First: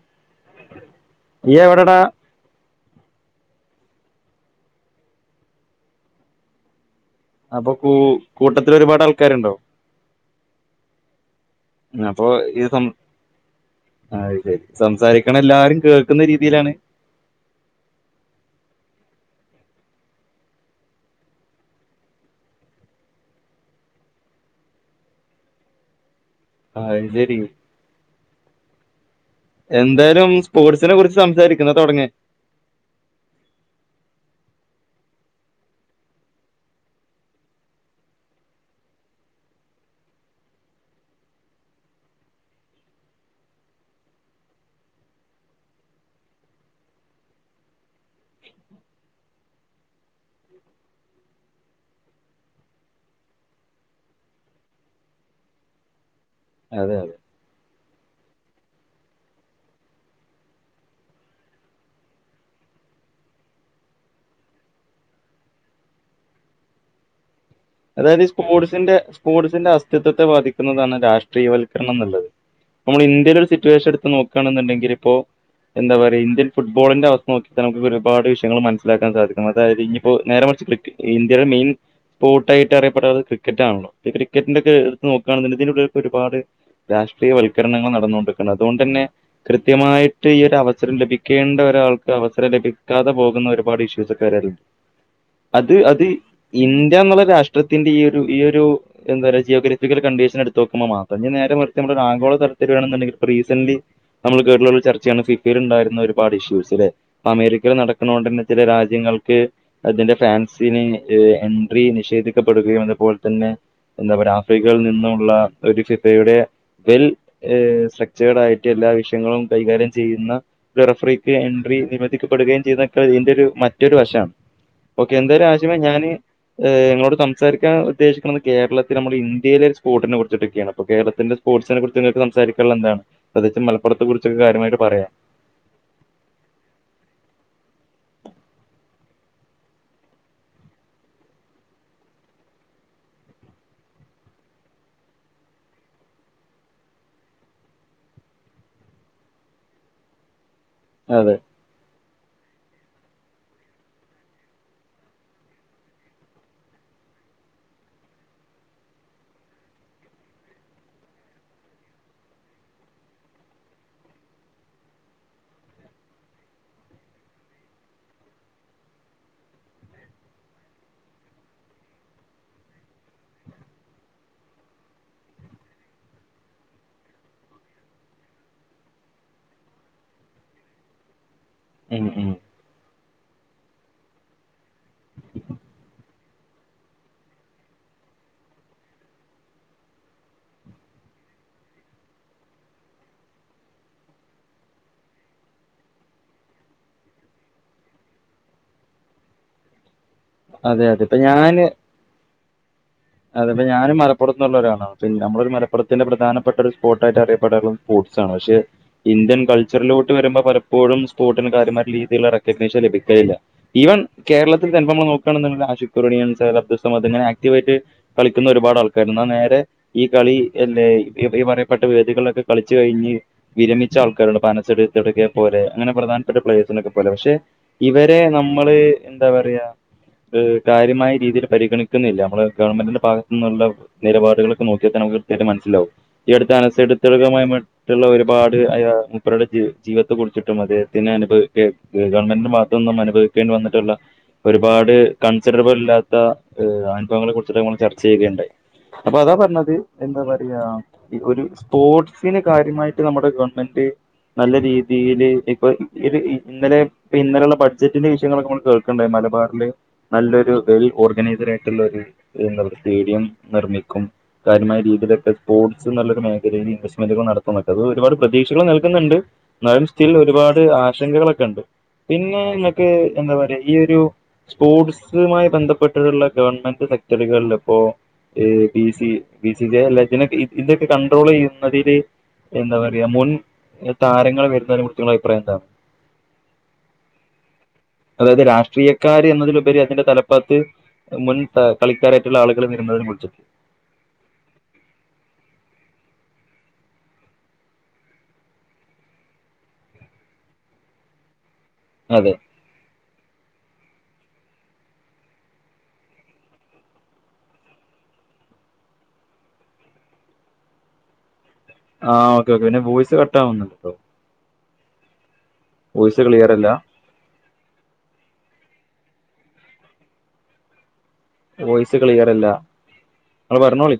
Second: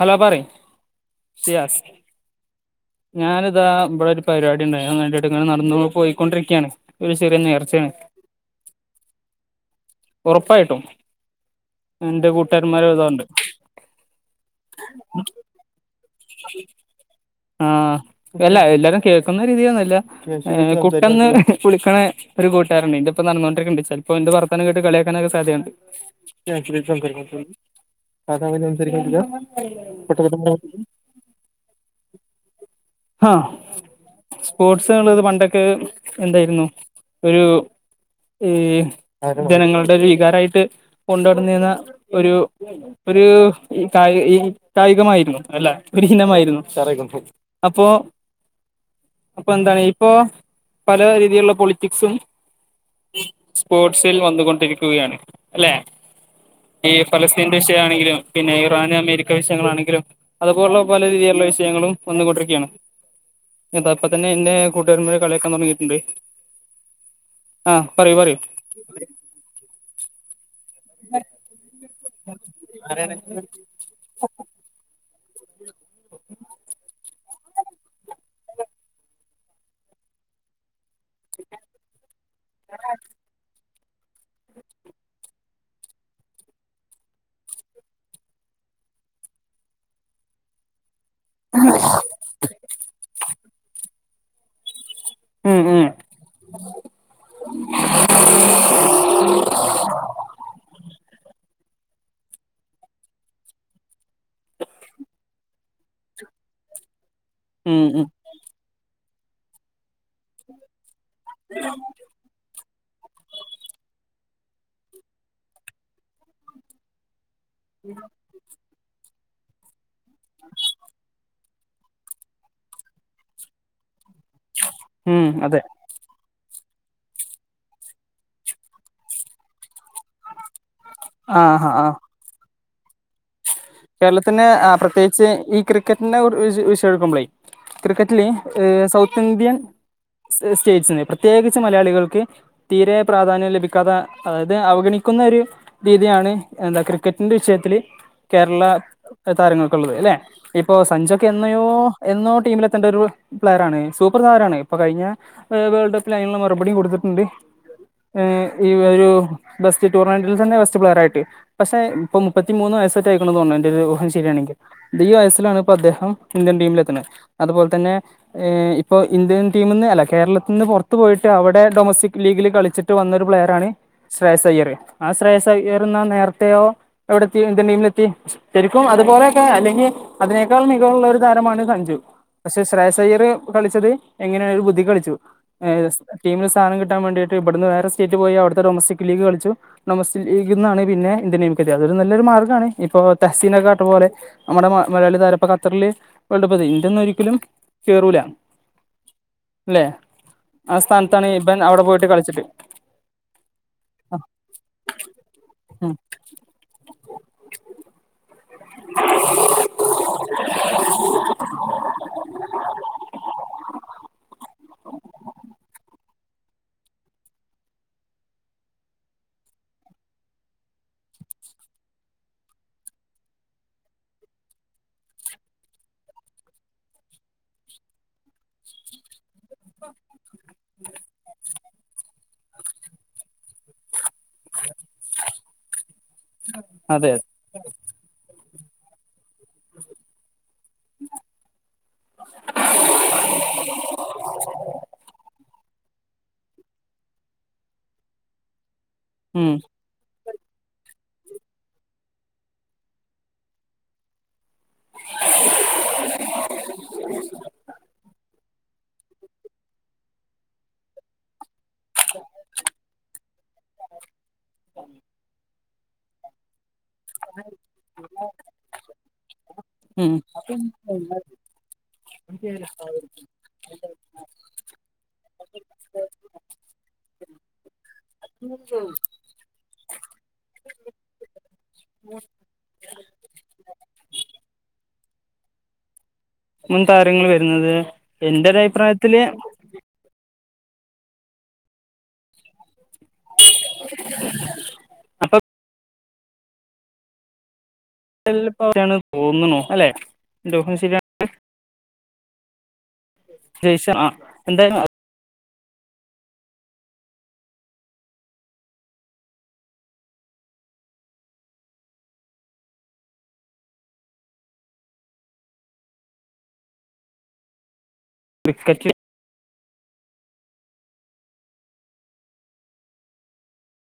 Hello പറയ് നീ സിയാസ് എവിടെടാ ഞാനിതാ ഇവിടെ ഒരു പരിപാടി ഉണ്ടായി ഞാൻ ഇടയിൽ ഇങ്ങനെ നടന്നു പോയിക്കൊണ്ടിരിക്കയാണ് ഒരു ചെറിയ അപ്പൊ നേർച്ചയാണ് കൂ കൂട്ടത്തിൽ ഒരുപാട് ആൾക്കാരുണ്ടോ ഉറപ്പായിട്ടും അപ്പൊ എന്റെ ഇത് സം കൂട്ടുകാരന്മാര് ഒരുപാടുണ്ട് അത് ശരി സംസാരിക്കണ എല്ലാരും കേൾക്കുന്ന രീതിയിലാണ് ആ അല്ല എല്ലാരും കേൾക്കുന്ന രീതിയിലൊന്നുവല്ല. കുട്ടന്ന് വിളിക്കണ ഒരു കൂട്ടുകാരനുണ്ട് എൻ്റൊപ്പം നടന്നോണ്ടിരിക്കുന്നുണ്ട്. ചിലപ്പോ എന്റെ വർത്താനം കേട്ട് കളിയാക്കാനൊക്കെ സാധ്യതയുണ്ട്. [inaudible] അത് ശരി അത അങ്ങനെ സംസാരിക്കാൻ പറ്റൂല്ല എന്തായാലും സ്പോർട്സിനെ കുറിച്ച് സംസാരിക്കണ തുടങ്ങ് എ ആഹ സ്പോർട്സ് എറീണത്പണ്ടൊക്കെ എന്തേയ്രുന്നു അ് ഒരു ജനങ്ങളുടെ ഒരു വികാരമായിട്ട് കൊണ്ടട്ന്നീന്ന ഒരു ഒരു കായി ഈ കായികമായിരുന്നു അല്ല ഒരു ഹിനമായിരുന്നു. അപ്പോഅപ്പൊ എന്താണ് ഇപ്പോപല രീതിയിലുള്ള പൊളിറ്റിക്സും സ്പോർട്സിൽ വന്നുകൊണ്ടിരിക്കുകയാണ് അല്ലെ ഈ അതെ അതെ ഫലസ്തീന്റെ ഇ ട്ടാണെങ്കിലും പിന്നെ ഇറാൻ അമേരിക്ക വിഷയങ്ങളാണെങ്കിലും അതുപോലുള്ള പല രീതിയിലുള്ള വിഷയങ്ങളും വന്നു കൊണ്ടിരിക്ക്യാണ് അത അപ്പ തന്നെ എന്റെ കൂട്ടുകാരന്മാരെ കള്യാക്കാൻ തുടങ്ങിയിട്ടുണ്ട് ആഹ് പറയൂ അതായത്ഈ പറയൂ സ്പോർട്സിന്റെ സ്പോർട്സിന്റെസ്ഥ തത്വ ബാധി ക്കുന്നതാണ് രാഷ്ട്രീയവൽക്കരണം എന്ന് ള്ളെ നമ്മൾ ഇന്ത്യയില് ഒരു സിറ്റുവേഷൻ എടുത്ത് നോക്കാണ്ന്ന്ണ്ടെങ്കിൽ ഇപ്പോ എന്താ പറയാ ഇന്ത്യൻ ഫുട്ബോളിന്റെ അവസ്ഥ നോക്കി നമുക്ക് ഒരുപാട് വിഷയങ്ങൾ മനസിലാക്കാൻ സാധിക്കും അതായത് ഇനിയിപ്പോ നേരെമറിച്ച് ക്രിക്കറ്റി ഇന്ത്യടെ മെയിൻ സ്പോർട്- ട്ടായിട്ട് അറിയപ്പെടണത് ക്രിക്കറ്റ് ആണല്ലോ ക്രിക്കറ്റിന്റെ ഒക്കെ എടുത്ത് നോക്കാണെങ്കി ഇതിന്റുള്ളിലൊക്കെ ഒരുപാട് രാഷ്ട്രീയവൽക്കരണങ്ങൾ നടന്നുകൊണ്ടിരിക്കുന്നത് അതോണ്ടന്നെ കൃത്യമായിട്ട് ഈ ഒരു അവസരം ലഭി ക്കേണ്ട ഒരാൾക്ക് അവസരം ലഭിക്കാതെ പോകുന്ന ഒരുപാട് ഇഷ്യൂസ്ണ്ട്. കരൽ ഉം അത് ഉം അത് ഇന്ത്യാന്നുള്ള രാഷ്ട്ര ത്തിന്റെ ഈ ഒരു ഈ ഒരു എന്താ ജിയോഗ്രഫിക്കൽ കണ്ടീഷനെടുത്തോക്കുമ്പോ തന്നെ നേരെ മർച്ച് നമ്മളൊരു ആഗോള തലത്തിൽ ആണെന്നുണ്ടെങ്കിൽ സീസന്റി നമ്മള് കേട്ടുള്ള ഒരു ചർച്ചയാണ് ഫിഫീൽ ബണ്ടായിരുന്ന ഒരുപാട് ഇഷ്യൂസ് ലെ ഇപ്പോ അമേരിക്കയിൽ ഉം ഉം നടക്കണോണ്ടന്നെ തന്നെ ചില രാജ്യങ്ങൾ അതിന്റെ ഫാൻസിന് എൻട്രി നിഷേധിക്ക അതുപോലെ തന്നെ എന്താ പറയ ആഫ്രിക്കയിൽ നിന്നുള്ള ഒരു ഫിഫയുടെ വെൽ ഏ സലക്ചേഡ് ആയിട്ട് എല്ലാ വിഷയങ്ങളും കൈകാര്യം ചെയ്യുന്ന ഗറഫ്രക്ക് എൻ നിർിക്കപ്പെടുകയും ചെയ്യുന്നതൊക്കെ ഇതിൻന്റെറെ ഒരു മറ്റൊരു വശമാണ് ഓക്കെ ഉം എന്തരു അതെ ആശ്യമ ഞാന് ഞങ്ങോട് സംസാരിക്കാൻ ഉദ്ദേശിക്കുന്നത് കേരളത്തിൽ നമ്മൾ ഇന്ത്യയിലെ സ്പോട്ടിന കുച്ചിൊക്കെയാണ് അ കേരളത്തിന്റെ ആഹ് സ്പോട്സെനെ ആഹ് കുറിച്ച് നിങ്ങൾക് സംസരിക്കും ല്ലന്താണ് കേരളത്തിന് പ്രത്യേകിച്ച് ഈ ക്രിക്കറ്റിനെ വിഷ എടുക്കുമ്പോളേ ക്രിക്കറ്റില് ഏ സൗത്ത് ഇന്ത്യൻ സ്റ്റേറ്റ്സ്ന്ന് പ്രത്യേകിച്ച് മലയാളികൾക്ക് തീരെ പ്രാധാന്യം ലഭിക്കാത അതായത് അവഗണിക്കുന്ന ഒരു രീതിയാണ് എന്താ ക്രിക്കറ്റിന്റെ വിഷയത്തില്ൽ കേരള താരങ്ങൾക്കുള്ളത് അല്ലെ ഇപ്പൊ സഞ്ജക്കെ അതെ എന്നയോ എന്നോ ടീമിലെത്തേണ്ട ഒരു പ്ലെയർറാണ് സൂപ്പർ സാരാണ് ഇപ്പൊ കഴിഞ്ഞ വേൾഡ് കപ്പിൽ അതിനുള്ള മറുപടി കൊടുത്തിട്ടുണ്ട് ഈ ഒരു ബെസ്റ്റ് ടൂർണമെന്റിൽ തന്നെ ബെസ്റ്റ് പ്ലെയർ ആയിട്ട് പക്ഷെ ഇപ്പൊ മുപ്പത്തിമൂന്ന് വയസ്സ് സെറ്റ് അയ്ക്കുണു എന്റെ ഒരു ഉഹം ശരിയാണെങ്കിൽ അ ഈ വയസ്സിലാണ് ഇപ്പോ അദ്ദേഹം ഇന്ത്യൻ ടീമിലെത്തുന്നത് അതുപോലെ തന്നെ ഇപ്പൊ ഇന്ത്യൻ ടീമന്ന് അല്ല കേരളത്തിൽന്ന് പുറത്ത്പോയിട്ട് അവിടെ ഡൊമസ്റ്റിക് ലീഗിൽ കളിച്ചിട്ട് വന്നൊരു പ്ലെയർറാണ് ശ്രേയസ അയ്യർ ആ ശ്രേയസയ്യർ എന്ന നേരത്തെയോ എവിടെ ഇന്ത്യൻ ടീമിൽ ശരിക്കും അതുപോലെയൊക്കെ അല്ലെങ്കിൽ അതിനേക്കാൾ മികവുള്ളരു താരമാണ് കഞ്ചു ഉം ഉം. പക്ഷെ ശ്രയസ് പെയർ കളിച്ചത്ങ്ങനെയാണ് ഒരു ബുദ്ധിളിച്ചു ടീമി സ്ഥാനം കിട്ടാൻ വേണ്ടിയിട്ട് ഇവിടുന്ന് വേറെ സ്റ്റേറ്റ് പോയി അവിത്തെ ഡൊമസ്റ്റക് ലീഗ് കളിച്ചു ഡൊമസ്റ്റക് ലീഗ നിന്നാണ് പിന്നെ ഇന്ത്യൻ ടീമ കെത്തിയത് അതരു നല്ലൊരു മാർഗമാണ് ഇപ്പൊ തഹ്‌സീന കാട്ടുപോലെ നമ്മുടെ മലയാളി താര ഇപ്പോ ഖത്തറില് വേൾഡ് കപ്പ് ഇന്ത്യന്ന ഒരിക്കലും കേറൂലാണ് അല്ലെ ആ അതെ അതെ ഇപ്പൊ സ്ഥാനത്താണ് ഇബൻ ഞാന് അവിടെ പോയിട്ട് കളിച്ചിട്ട് അതെപ്പ ഞാനും ആ, മലപ്പുറത്തുള്ള ഒരാളണ്നമ്മളൊരു ഉം മലപ്പുറത്തിന്റെ പ്രധാനപ്പെട്ട ഒരു സ്പോട്ടായിട്ട് അറിയപ്പൊടാനു സ്പോർട്സണ് പക്ഷെ ഇന്ത്യൻ കൾച്ചറിലോട്ട് വരുമ്പോ പലപ്പോഴും സ്പോർട്ടിന് കാര്യമാരു രീതിയിലുള്ള റെക്കഗ്നീഷൻ ലഭിക്കല്ല ഇവൻ കേരളത്തിൽ ചിലപ്പോ നമ്മൾ നോ ആഷി സുക്കൂർസ അബ്ദുസ്സമദ് ഇങ്ങനെ ആക്ടിവ് ആയിട്ട് കളിക്കുന്ന ഒരുപാട് ആൾക്കാരർ എന്നാ നേരെ ഈ കളില്ല ഈ പറയപ്പെട്ട വേദികളിലൊക്കെ കളിച്ചു കഴിഞ്ഞ് വിരമിച്ച ആൾക്കാരുണ്ട് പനസെടുടക്ക പോലെ അങ്ങനെ പ്രധാനപ്പെട്ട പ്ലെയേഴ്സിനൊക്കെ പോലെ പക്ഷെ ഇവരെ നമ്മള് എന്താ പറയാ ഇത്കാര്യമായ രീതിയിൽ പരിഗണിക്കുന്നില്ല നമ്മള് ഗവൺമെന്റന്റെ ഭാഗത്തു നിന്നുള്ള നിലപാടുകളൊക്കെ നോക്കിയാൽ നമുക്ക് കൃത്യായിട്ടം മനസ്സിലാവും ഈ അടുത്ത് അതെ അതെ അനസെടുത്തകമായിട്ടുള്ള ഒരു ഒരുപാട് അ മുപ്പരുടെ ജീവിത്തെ കുറിച്ചിട്ടും അദ്ദേഹത്തിന് അനുഭവ ഗവൺമെന്റിന്റെ ഭാഗത്തു നിന്നും അനുഭവിക്കേണ്ടി വന്നിട്ടുള്ള ഒരുപാട് കണ് അച്ചരിടപ്പ ഇലാത്തഅനുഭവങ്ങളെ കുറിച്ചിട്ട് നമ്മൾ ചർച്ച ചെയ്യുകയുണ്ടായി അപ്പൊ അതാ ഉം പറഞ്ഞത് എന്താ പറയ അ ഒരു സ്പോർട്സിന് കാര്യമായിട്ട് നമ്മുടെ ഗവൺമെന്റ് നല്ല രീതിയിൽ ഇപ്പൊ ഇന്നലെ ഇ ഇന്നലെയുള്ള ബഡ്ജറ്റിന്റെ വിഷയങ്ങളൊക്കെ നമ്മള് കേൾക്കണ്ടായി മല മലബാറിൽ നല്ലൊരു വെൽ ഓർഗനൈസർ ആയി എല്ലാരും സ്റ്റേഡിയം നിർമ്മിക്കും കാര്യമായ രീതിയിലൊക്കെ സ്പോർട്സ് അത്‌ നല്ല മേഖലയിൽ ഇൻവെ മെന്റ് ഒക്കെ നടത്തുന്നു അത് ഒരുപാട് പ്രതീക്ഷകൾ നൽകുന്നുണ്ട്. എന്നാലും സ്റ്റിൽ ഉം ഒരുപാട് ആശങ്കകളൊക്കെ ഉണ്ട് പിന്നെ നിങ്ങക്ക് എന്താ പറയാ ഈ ഒരു സ്പോർട്സുമായി ബന്ധപ്പെട്ടുള്ള ഗവൺമെന്റ് [unintelligible] കൾപ്പോ എ ബി സി ഇതിനെ ഇതൊക്കെ കണ്ട്രോൾ ചെയ്യ നതില് എന്താ പറ മുൻ താരങ്ങൾ വരുന്നതിന് കുറിച്ചു നിങ്ങയുടെ അഭിപ്രായം എന്താ? മുൻ താരങ്ങൾ വരുന്നത് എന്റെരഭിപ്രായ കാര്യ എന്നതിലുപരി അതിന്റെ തല പാത്ത് മുൻ കളിക്കാരായിട്ടുള്ള ആളുകൾ. എന്നായാലും വിൾചെ അപ്പൊ [unintelligible] അല്ലെ ന്റ ഊഹം ശരിയാ [unintelligible] അതെ ദേഷ്യ ആ എന്താ [unintelligible] ആ ഒക്കെയൊക്കെ പിന്നെ വോയ്സ് കട്ടാവുന്നുണ്ട്ട്ടോ വോയിസ്‌ ക്ലിയറല്ല [unintelligible] വോയിസ്‌ ക്ലിയറല്ല ങ്ങള് പറഞ്ഞോളി